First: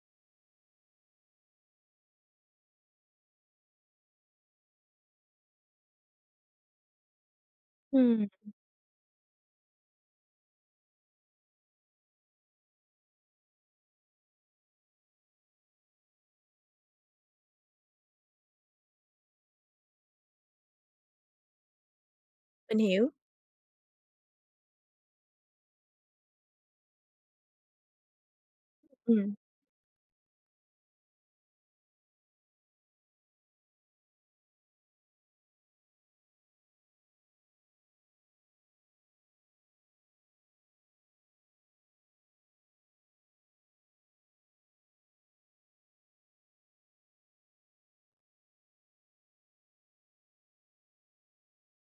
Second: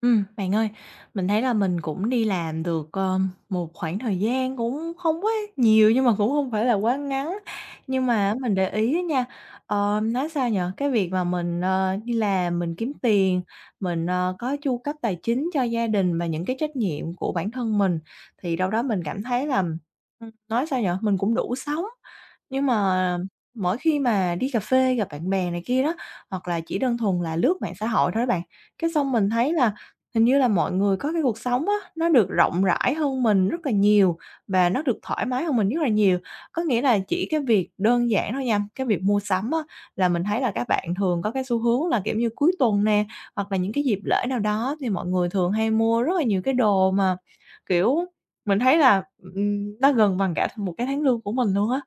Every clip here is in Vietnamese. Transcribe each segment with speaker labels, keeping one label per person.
Speaker 1: Bạn ơi, mình thấy là mình cũng đi làm được, một khoảng thời gian cũng không quá nhiều nhưng mà cũng không phải là quá ngắn. Nhưng
Speaker 2: Ừm,
Speaker 1: mà mình để ý á nha, nói sao nhở cái việc mà mình, đi làm, mình kiếm tiền, mình, có chu cấp tài chính cho gia đình và những cái trách nhiệm của bản thân mình, thì đâu đó mình cảm thấy là, nói sao nhở mình cũng đủ sống. Nhưng
Speaker 2: mình hiểu.
Speaker 1: mà mỗi khi mà đi cà phê gặp bạn bè này kia đó, hoặc là chỉ đơn thuần là lướt mạng xã hội thôi đó bạn, cái xong mình
Speaker 2: Ừm,
Speaker 1: thấy là hình như là mọi người có cái cuộc sống á, nó được rộng rãi hơn mình rất là nhiều và nó được thoải mái hơn mình rất là nhiều. Có nghĩa là chỉ cái việc đơn giản thôi nha, cái việc mua sắm á, là mình thấy là các bạn thường có cái xu hướng là, kiểu như, cuối tuần nè, hoặc là những cái dịp lễ nào đó thì mọi người thường hay mua rất là nhiều cái đồ mà, kiểu, mình thấy là, nó gần bằng cả một cái tháng lương của mình luôn á.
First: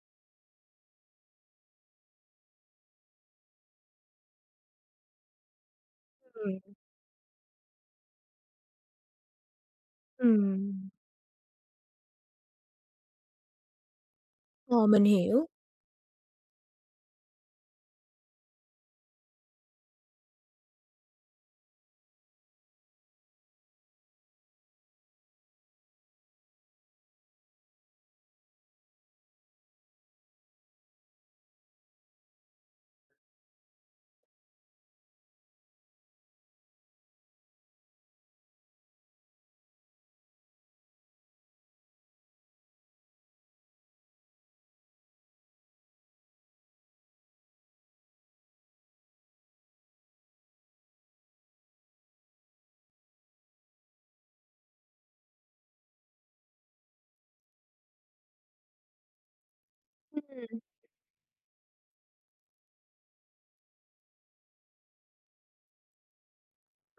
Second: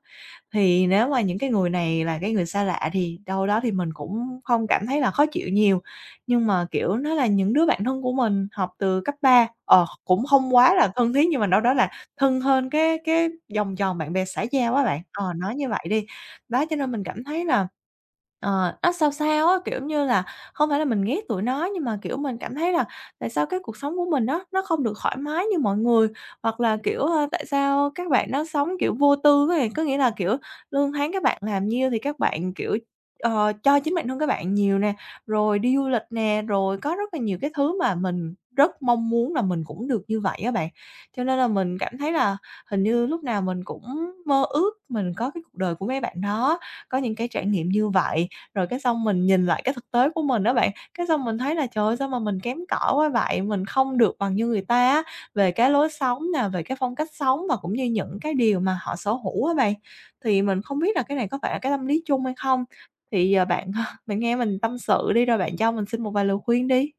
Speaker 1: Thì nếu mà những cái người này là cái người xa lạ thì đâu đó thì mình cũng không cảm thấy là khó chịu nhiều, nhưng mà,
Speaker 2: ừm,
Speaker 1: kiểu, nó là những đứa bạn thân của mình học từ cấp ba, cũng không quá là
Speaker 2: ừm.
Speaker 1: thân thiết nhưng mà đâu đó là thân hơn cái vòng tròn bạn bè xã giao á
Speaker 2: Ờ,
Speaker 1: bạn,
Speaker 2: mình
Speaker 1: ờ,
Speaker 2: hiểu.
Speaker 1: nói như vậy đi. Đó, cho nên mình cảm thấy là, nó sao sao á, kiểu như là, không phải là mình ghét tụi nó nhưng mà, kiểu, mình cảm thấy là tại sao cái cuộc sống của mình đó nó không được thoải mái như mọi người, hoặc là, kiểu, ơ, tại sao các bạn nó sống, kiểu, vô tư á bạn, có nghĩa là, kiểu, lương tháng các bạn làm nhiêu thì các bạn, kiểu, cho chính bản thân các bạn nhiều nè, rồi đi du lịch nè, rồi có rất là nhiều cái thứ mà mình rất mong muốn là mình cũng được như vậy á bạn. Cho nên là mình cảm thấy là hình như lúc nào mình cũng mơ ước mình có cái cuộc đời của mấy bạn đó, có những cái trải nghiệm như vậy, rồi cái xong mình nhìn lại cái thực tế của mình đó bạn, cái xong mình thấy là "Trời ơi, sao mà mình kém cỏi quá vậy, mình không được bằng như người ta á." Về cái lối sống nè, về cái phong cách sống và cũng như những cái điều mà họ sở hữu á bạn. Thì mình không biết là cái này có phải là cái tâm lý chung hay không? Thì giờ bạn ờ, bạn nghe mình tâm sự đi, rồi bạn cho mình xin một vài lời khuyên đi.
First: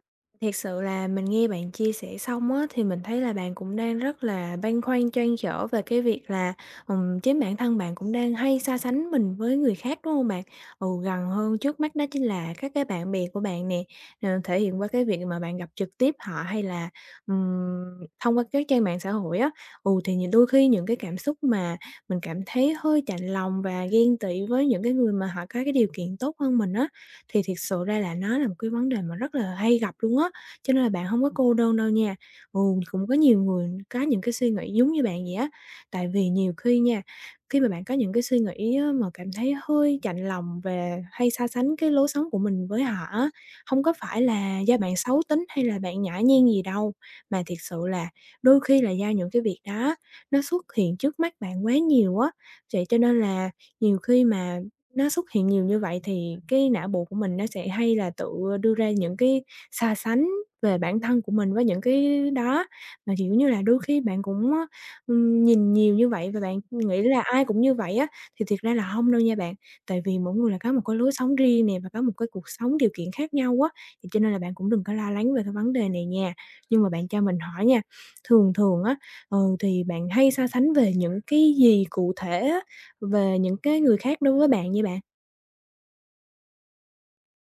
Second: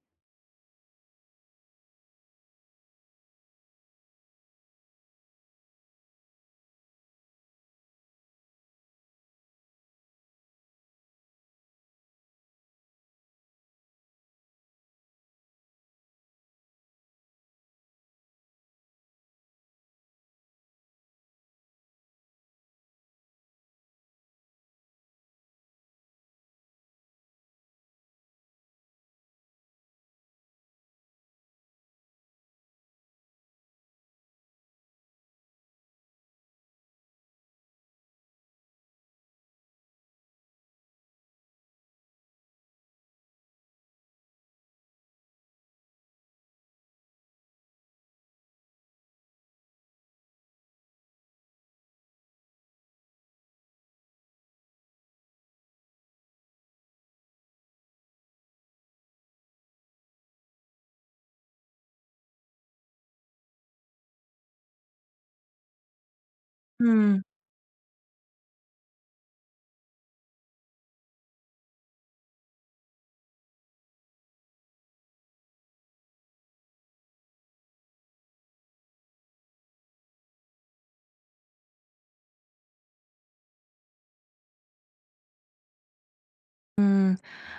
Speaker 2: Thiệt sự là mình nghe bạn chia sẻ xong á, thì mình thấy là bạn cũng đang rất là băn khoăn trăn trở về cái việc là, chính bản thân bạn cũng đang hay so sánh mình với người khác, đúng không bạn? Ừ, gần hơn trước mắt đó chính là các cái bạn bè của bạn nè, thể hiện qua cái việc mà bạn gặp trực tiếp họ hay là, ừm, thông qua các trang mạng xã hội á. Ừ, thì nhiều đôi khi những cái cảm xúc mà mình cảm thấy hơi chạnh lòng và ghen tị với những cái người mà họ có cái điều kiện tốt hơn mình á, thì thiệt sự ra là nó là một cái vấn đề mà rất là hay gặp luôn á. Cho nên là bạn không có cô đơn đâu nha. Ừ, cũng có nhiều người có những cái suy nghĩ giống như bạn vậy á. Tại vì nhiều khi nha, khi mà bạn có những cái suy nghĩ á mà cảm thấy hơi chạnh lòng về hay so sánh cái lối sống của mình với họ á, hông có phải là do bạn xấu tính hay là bạn nhã nhiên gì đâu, mà thiệt sự là đôi khi là do những cái việc đó nó xuất hiện trước mắt bạn quá nhiều á. Vậy cho nên là nhiều khi mà nó xuất hiện nhiều như vậy thì cái não bộ của mình nó sẽ hay là tự đưa ra những cái so sánh về bản thân của mình với những cái đó. Mà, kiểu như là, đôi khi bạn cũng á, nhìn nhiều như vậy và bạn nghĩ
Speaker 1: Ừm.
Speaker 2: là ai cũng như vậy á, thì thiệt ra là hông đâu nha bạn. Tại vì mỗi người là có một cái lối sống riêng nè và có một cái cuộc sống, điều kiện khác nhau á, thì cho nên là bạn cũng đừng có lo lắng về cái vấn đề này nha. Nhưng mà bạn cho mình hỏi nha, thường thường á, thì bạn hay so sánh về những cái gì cụ thể á, về những cái người khác đối với bạn vậy bạn?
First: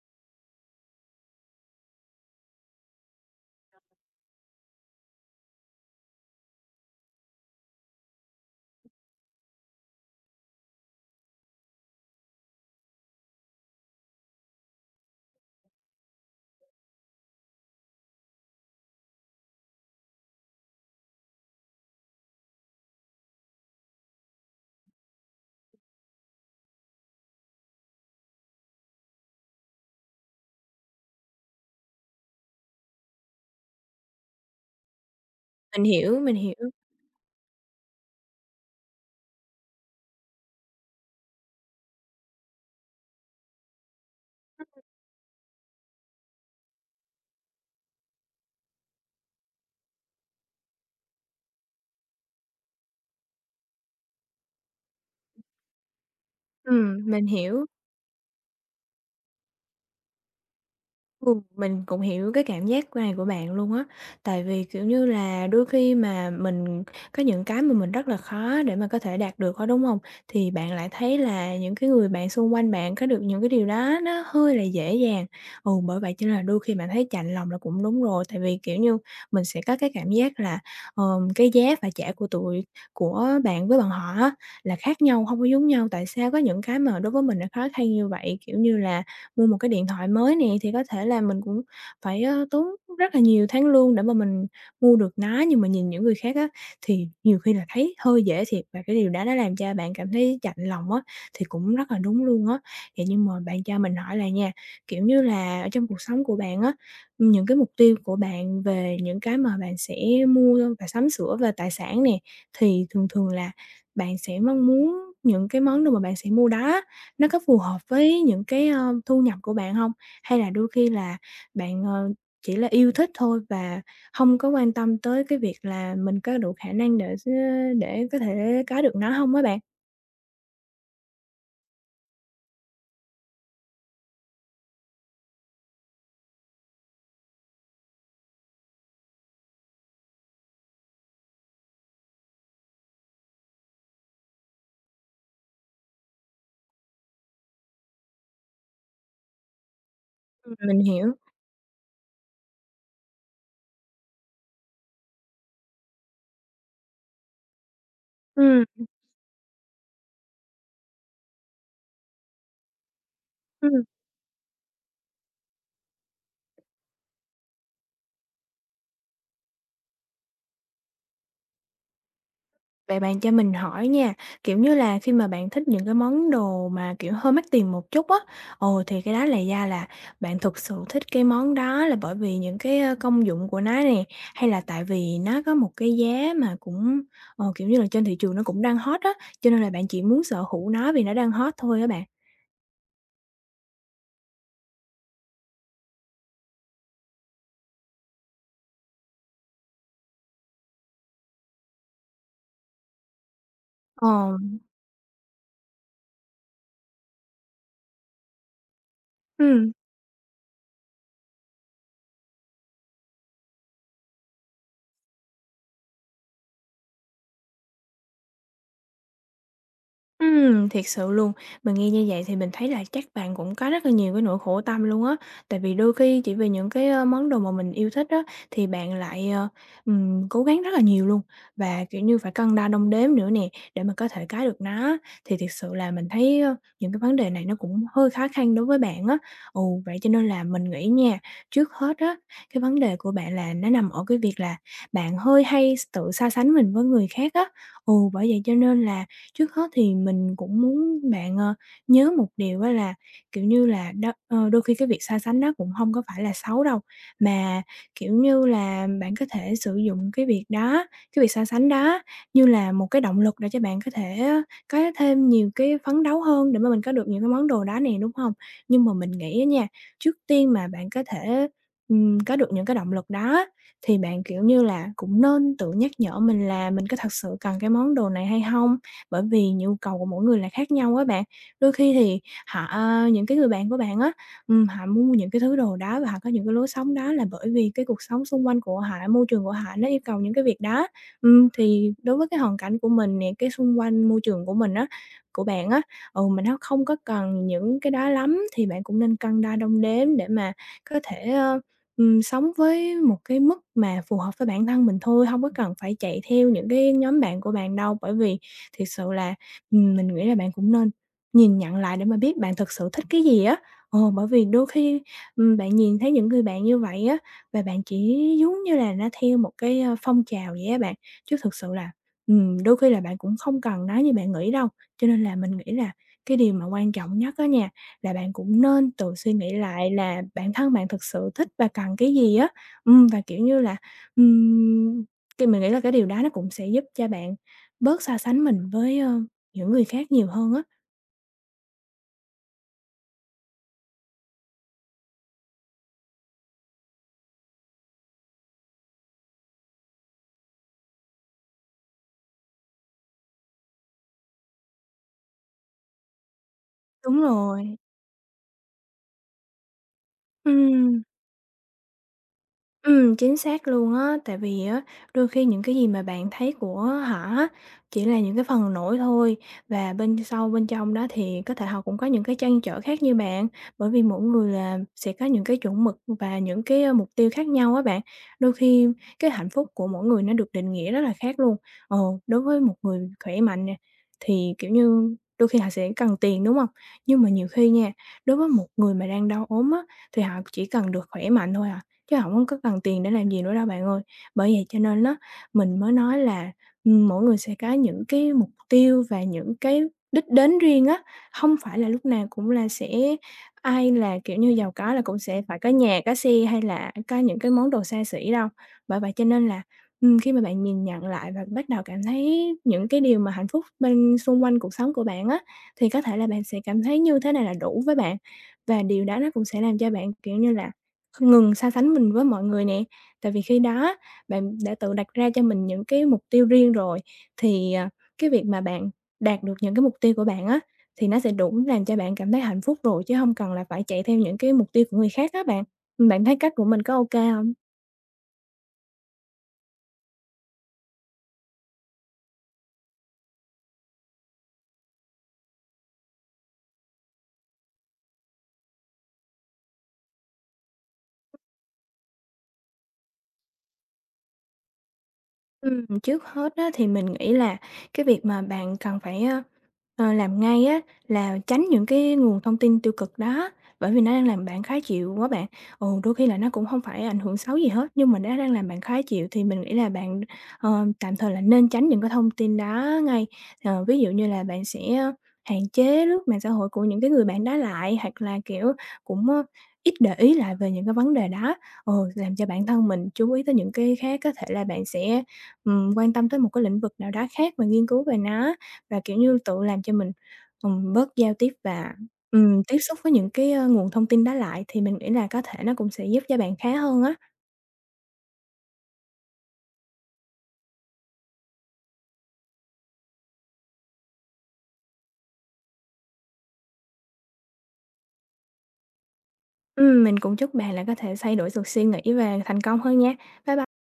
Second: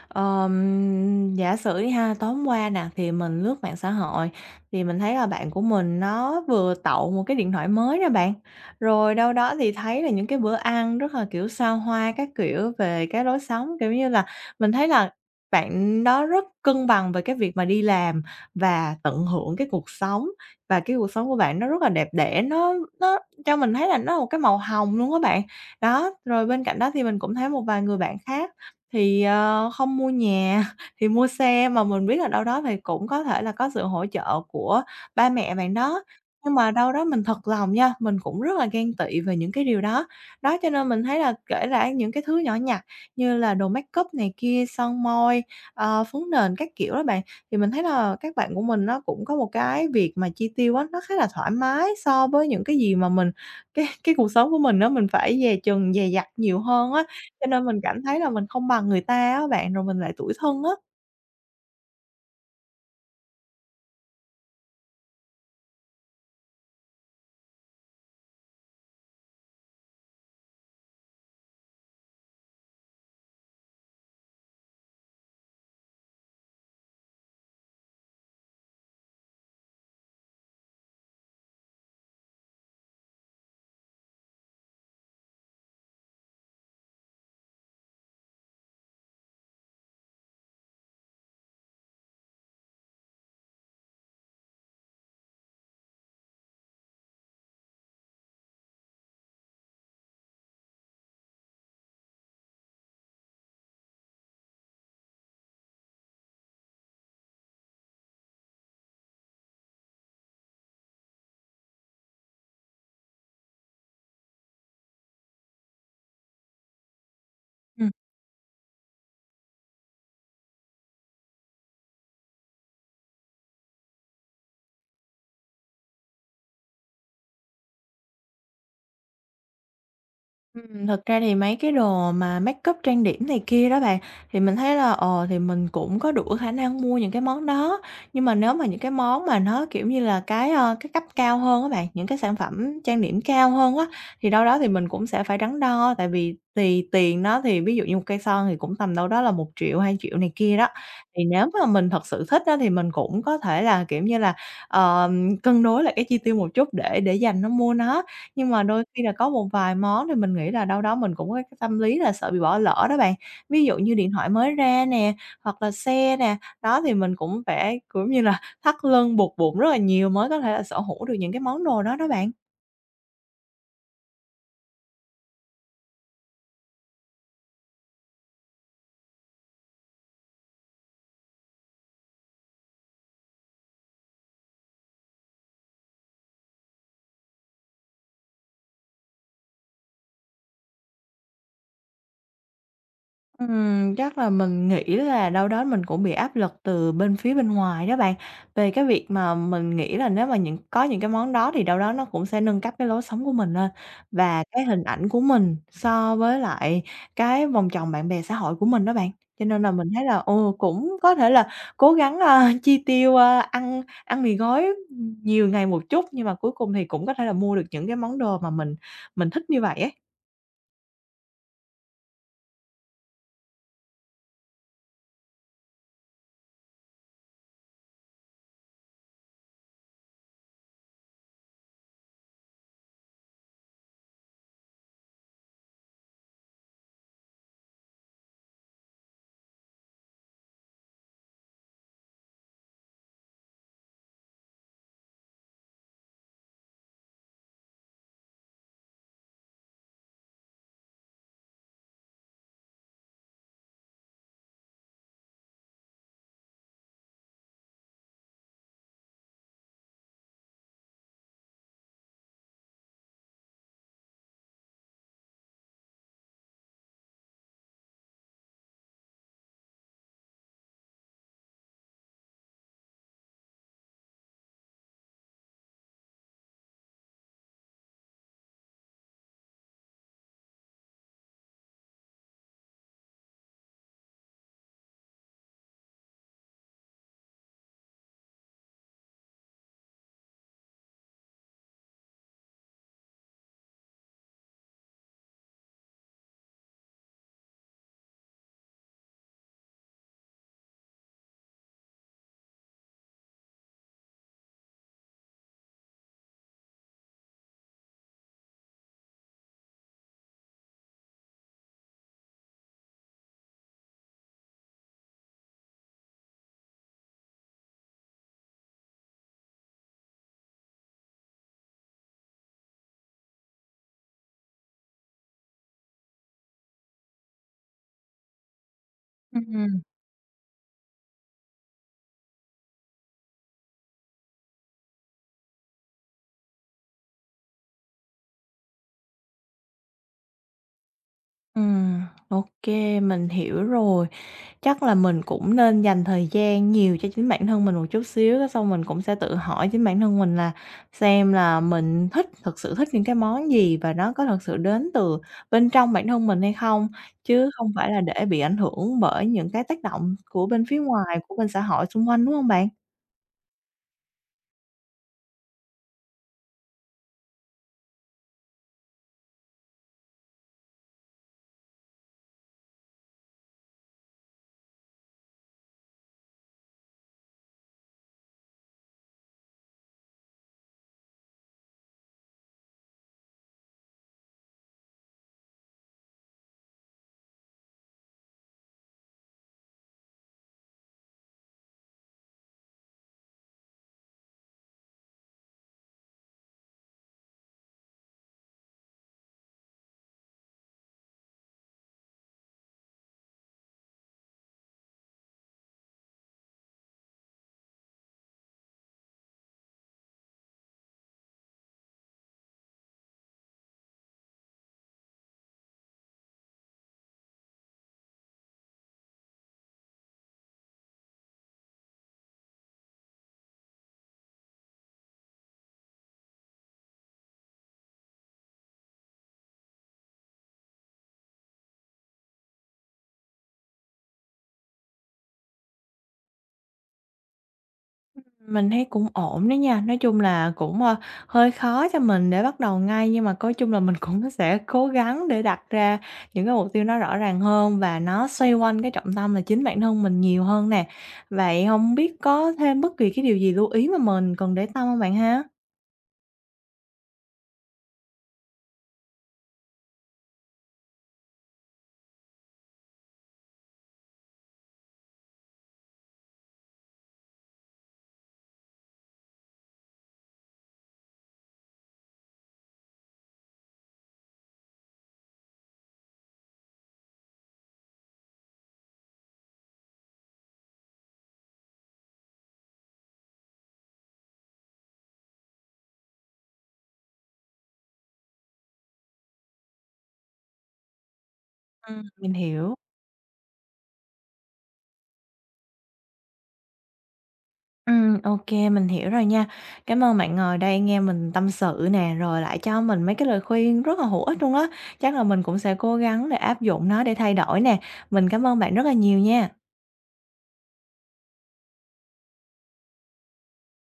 Speaker 1: Giả sử đi ha, tối hôm qua nè, thì mình lướt mạng xã hội thì mình thấy là bạn của mình nó vừa tậu một cái điện thoại mới nè bạn. Rồi đâu đó thì thấy là những cái bữa ăn rất là, kiểu, xa hoa các kiểu về cái lối sống, kiểu như là, mình thấy là bạn đó rất cân bằng về cái việc mà đi làm và tận hưởng cái cuộc sống. Và cái cuộc sống của bạn nó rất là đẹp đẽ, nó cho mình thấy là nó là một cái màu hồng luôn á bạn. Đó, rồi bên cạnh đó thì mình cũng thấy một vài người bạn khác thì, ờ, không mua nhà thì mua xe, mà mình biết là đâu đó thì cũng có thể là có sự hỗ trợ của ba mẹ bạn
Speaker 2: Mình
Speaker 1: đó.
Speaker 2: hiểu, mình
Speaker 1: Nhưng mà
Speaker 2: hiểu.
Speaker 1: đâu đó mình thật lòng nha, mình cũng rất là ghen tị về những cái điều đó. Đó, cho nên mình thấy là kể cả những cái thứ nhỏ nhặt như là đồ make up này kia, son môi, phấn nền các kiểu đó bạn, thì mình thấy là các bạn của mình nó cũng có một cái việc mà chi tiêu á, nó khá là thoải mái so với những cái gì mà mình cái cuộc sống của mình đó mình phải dè chừng dè dặt nhiều hơn á.
Speaker 2: Mình
Speaker 1: Cho nên
Speaker 2: hiểu.
Speaker 1: mình cảm thấy là mình không bằng người ta á bạn, rồi mình lại tủi thân á.
Speaker 2: Ừ, mình cũng hiểu cái cảm giác này của bạn luôn á. Tại vì, kiểu như là, đôi khi mà mình có những cái mà mình rất là khó để mà có thể đạt được á, đúng không? Thì bạn lại thấy là những cái người bạn xung quanh bạn có được những cái điều đó nó hơi là dễ dàng. Ừ, bởi vậy cho nên là đôi khi bạn thấy chạnh lòng là cũng đúng rồi, tại vì, kiểu như, mình sẽ có cái cảm giác là, cái giá phải trả của tụi của bạn với bọn họ á là khác nhau, không có giống nhau. Tại sao có những cái mà đối với mình nó khó khăn như vậy? Kiểu như là, mua một cái điện thoại mới nè, thì có thể là mình cũng phải, tốn rất là nhiều tháng lương để mà mình mua được nó. Nhưng mà nhìn những người khác á, thì nhiều khi là thấy hơi dễ thiệt và cái điều đó nó làm cho bạn cảm thấy chạnh lòng á, thì cũng rất là đúng luôn á. Vậy nhưng mà bạn cho mình hỏi là nha, kiểu như là, ở trong cuộc sống của bạn á, những cái mục tiêu của bạn về những cái mà bạn sẽ mua và sắm sửa về tài sản nè, thì thường thường là bạn sẽ mong muốn những cái món đồ mà bạn sẽ mua đó nó có phù hợp với những cái, thu nhập của bạn không? Hay là đôi khi là bạn, chỉ là yêu thích thôi và không có quan tâm tới cái việc là mình có đủ khả năng để để có thể có được nó không á bạn?
Speaker 1: Thật ra thì mấy cái đồ mà make up trang điểm này kia đó bạn, thì mình thấy là, thì mình cũng có đủ khả năng mua những cái món đó. Nhưng mà nếu mà những cái món mà nó, kiểu như là, cái, ơ, cái cấp cao hơn các bạn, những cái sản phẩm trang điểm cao hơn á, thì đâu đó thì mình cũng sẽ phải đắn đo, tại vì thì tiền nó thì ví dụ như một cây son thì cũng tầm đâu đó là 1 triệu 2 triệu này
Speaker 2: Ừm.
Speaker 1: kia đó.
Speaker 2: Mình hiểu.
Speaker 1: Thì nếu mà mình thật sự thích á, thì mình cũng có thể là, kiểu như là, ờ, cân đối lại cái chi tiêu một chút để dành nó mua nó. Nhưng mà
Speaker 2: Ừm,
Speaker 1: đôi khi là có một vài món thì mình nghĩ là đâu đó mình cũng có cái tâm lý là sợ bị bỏ lỡ đó bạn. Ví dụ
Speaker 2: ừm.
Speaker 1: như điện thoại mới ra nè, hoặc là xe nè, đó thì mình cũng phải, cũng như là, thắt lưng buộc bụng rất là nhiều mới có thể là sở hữu được những cái món đồ đó đó bạn.
Speaker 2: Vậy bạn cho mình hỏi nha, kiểu như là, khi mà bạn thích những cái món đồ mà, kiểu, hơi mắc tiền một chút á, thì cái đó là do là bạn thực sự thích cái món đó là bởi vì những cái, công dụng của nó nè, hay là tại vì nó có một cái giá mà cũng, kiểu như là, trên thị trường nó cũng đang hot á, cho nên là bạn chỉ muốn sở hữu nó vì nó đang hot thôi á bạn?
Speaker 1: Chắc là mình nghĩ là đâu đó mình cũng bị áp lực từ bên phía bên ngoài đó bạn. Về cái việc mà mình nghĩ là nếu mà những có những cái món đó thì đâu đó nó cũng sẽ nâng cấp cái lối sống của mình lên,
Speaker 2: Ờ,
Speaker 1: và cái hình ảnh của mình so với lại cái vòng tròn bạn bè xã hội của mình đó bạn. Cho nên là
Speaker 2: ừm.
Speaker 1: mình thấy là, ồ, cũng có thể là cố gắng, chi tiêu, ăn ăn mì gói nhiều ngày một chút, nhưng mà cuối cùng thì cũng có thể là mua được những cái món đồ mà mình thích như vậy ấy.
Speaker 2: Thiệt sự luôn, mình nghe như vậy thì mình thấy là chắc bạn cũng có rất là nhiều cái nỗi khổ tâm luôn á. Tại vì đôi khi chỉ vì những cái, món đồ mà mình yêu thích á, thì bạn lại, cố gắng rất là nhiều luôn, và, kiểu như, phải cân đo đong đếm nữa nè, để mà có thể cái được nó. Thì thiệt sự là mình thấy, những cái vấn đề này nó cũng hơi khó khăn đối với bạn á. Vậy cho nên là mình nghĩ nha, trước hết á, cái vấn đề của bạn là nó nằm ở cái việc là bạn hơi hay tự so sánh mình với người khác á. Bởi vậy cho nên là trước hết thì mình cũng muốn bạn, nhớ một điều đó là, kiểu như là, đôi khi cái việc so sánh nó cũng không có phải là xấu đâu, mà, kiểu như là, bạn có thể sử dụng cái việc đó, cái việc so sánh đó như là một cái động lực để cho bạn có thể á có thêm nhiều cái phấn đấu hơn để mà mình có được những cái món đồ đó nè, đúng không? Nhưng mà mình nghĩ á nha, trước tiên mà bạn có thể, có được những cái động lực đó thì bạn, kiểu như là, cũng nên tự nhắc nhở mình là mình có thật sự cần cái món đồ này hay không, bởi vì nhu cầu của mỗi người là khác nhau á bạn. Đôi khi thì họ những cái người bạn của bạn á, họ mua những cái thứ đồ đó và họ có những cái lối sống đó là bởi vì cái cuộc sống xung quanh của họ, môi trường của họ nó yêu cầu những cái việc đó. Thì đối với cái hoàn cảnh của mình nè, cái xung quanh môi trường của mình á, của bạn á, mình nó không có cần những cái đó lắm thì bạn cũng nên cân đo đong đếm để mà có thể, sống với một cái mức mà phù hợp với bản thân mình thôi, không có cần phải chạy theo những cái nhóm bạn của bạn đâu. Bởi vì thực sự là, mình nghĩ là bạn cũng nên nhìn nhận lại để mà biết bạn thực sự thích cái gì á. Ờ, bởi vì đôi khi, bạn nhìn thấy những người bạn như vậy á, và bạn chỉ giống như là nó theo một cái, phong trào vậy á bạn, chứ thực sự là, đôi khi là bạn cũng không cần nó như bạn nghĩ đâu. Cho nên là mình nghĩ là cái điều mà quan trọng nhất á nha, là bạn cũng nên tự suy nghĩ
Speaker 1: Ừm.
Speaker 2: lại là bản thân bạn thực sự thích và cần cái gì á. Và, kiểu như là, ừm, cái mình nghĩ là cái điều đó nó cũng sẽ giúp cho bạn bớt so sánh mình với, những người khác nhiều hơn á.
Speaker 1: Ừm, ok, mình hiểu rồi. Chắc là mình cũng nên dành thời gian nhiều cho chính bản thân mình một chút xíu, cái xong mình cũng sẽ tự hỏi chính bản thân mình là xem là mình thích thực sự thích những cái món gì và nó có thật sự đến từ bên trong bản thân mình hay không,
Speaker 2: Đúng
Speaker 1: chứ không
Speaker 2: rồi,
Speaker 1: phải là để bị ảnh hưởng bởi những cái tác động của bên phía
Speaker 2: ừm.
Speaker 1: ngoài, của bên xã hội xung quanh, đúng không bạn?
Speaker 2: Chính xác luôn á, tại vì á, đôi khi những cái gì mà bạn thấy của họ á, chỉ là những cái phần nổi thôi và bên sau bên trong đó thì có thể họ cũng có những cái trăn trở khác như bạn, bởi vì mỗi người là sẽ có những cái chuẩn mực và những cái, mục tiêu khác nhau á bạn. Đôi khi cái hạnh phúc của mỗi người nó được định nghĩa rất là khác luôn. Ờ, đối với một người khỏe mạnh nè, thì, kiểu như, đôi khi họ sẽ cần tiền, đúng không? Nhưng mà nhiều khi nha, đối với một người mà đang đau ốm á, thì họ chỉ cần được khỏe mạnh thôi à chứ hổng có cần tiền để làm gì nữa đâu bạn ơi. Bởi vậy cho nên á, mình mới nói là, mỗi người sẽ có những cái mục tiêu và những cái đích đến riêng á, hông phải là lúc nào cũng là sẽ ai là, kiểu như, giàu có là cũng sẽ phải có nhà, có xe hay là có những cái món đồ xa xỉ đâu. Bởi vậy cho nên là, khi mà bạn nhìn nhận lại và bắt đầu cảm thấy những cái điều mà hạnh phúc bên xung quanh cuộc sống của bạn á, thì có thể là bạn sẽ cảm thấy như thế này là đủ với bạn. Và điều đó nó cũng sẽ làm cho bạn, kiểu như là, không ngừng so sánh mình với mọi người nè, tại vì khi đó bạn đã tự đặt ra cho mình những cái mục tiêu riêng rồi, thì, cái việc mà bạn đạt được những cái mục tiêu của bạn á, thì nó sẽ đủ làm cho bạn cảm thấy hạnh phúc rồi, chứ không cần là phải chạy theo những cái mục tiêu của người khác á bạn. Bạn thấy cách của mình có ok không?
Speaker 1: Mình thấy cũng ổn đấy nha, nói chung là cũng, ơ, hơi khó cho mình để bắt đầu ngay, nhưng mà coi chung là mình cũng sẽ cố gắng để đặt ra những cái mục tiêu nó rõ ràng hơn và nó xoay quanh cái trọng tâm là chính bản thân mình nhiều hơn nè. Vậy không biết có thêm bất kỳ cái điều gì lưu ý mà mình cần để tâm không bạn ha?
Speaker 2: Trước hết á, thì mình nghĩ là cái việc mà bạn cần phải, làm ngay á, là tránh những cái nguồn thông tin tiêu cực đó, bởi vì nó đang làm bạn khó chịu quá bạn. Ồ, đôi khi là nó cũng không phải ảnh hưởng xấu gì hết, nhưng mà nó đang làm bạn khó chịu thì mình nghĩ là bạn, tạm thời là nên tránh những cái thông tin đó ngay. Ờ, ví dụ như là bạn sẽ hạn chế lướt mạng xã hội của những cái người bạn đó lại, hoặc là, kiểu, cũng, ít để ý lại về những cái vấn đề đó. Ồ, làm cho bản thân mình chú ý tới những cái khác, có thể là bạn sẽ quan tâm tới một cái lĩnh vực nào đó khác và nghiên cứu về nó, và, kiểu như, tự làm cho mình, bớt giao tiếp và,
Speaker 1: Mình hiểu.
Speaker 2: tiếp xúc với những cái, nguồn thông tin đó lại thì mình nghĩ là có thể nó cũng sẽ giúp cho bạn khá hơn á.
Speaker 1: Ok mình hiểu rồi nha. Cảm ơn bạn ngồi đây nghe mình tâm sự nè, rồi lại cho mình mấy cái lời khuyên rất là hữu ích luôn á. Chắc là mình cũng sẽ cố gắng để áp dụng nó để thay đổi nè. Mình cảm ơn bạn rất là nhiều nha.
Speaker 2: Mình cũng chúc bạn là có thể thay đổi được suy nghĩ và thành công hơn nha. Bye bye.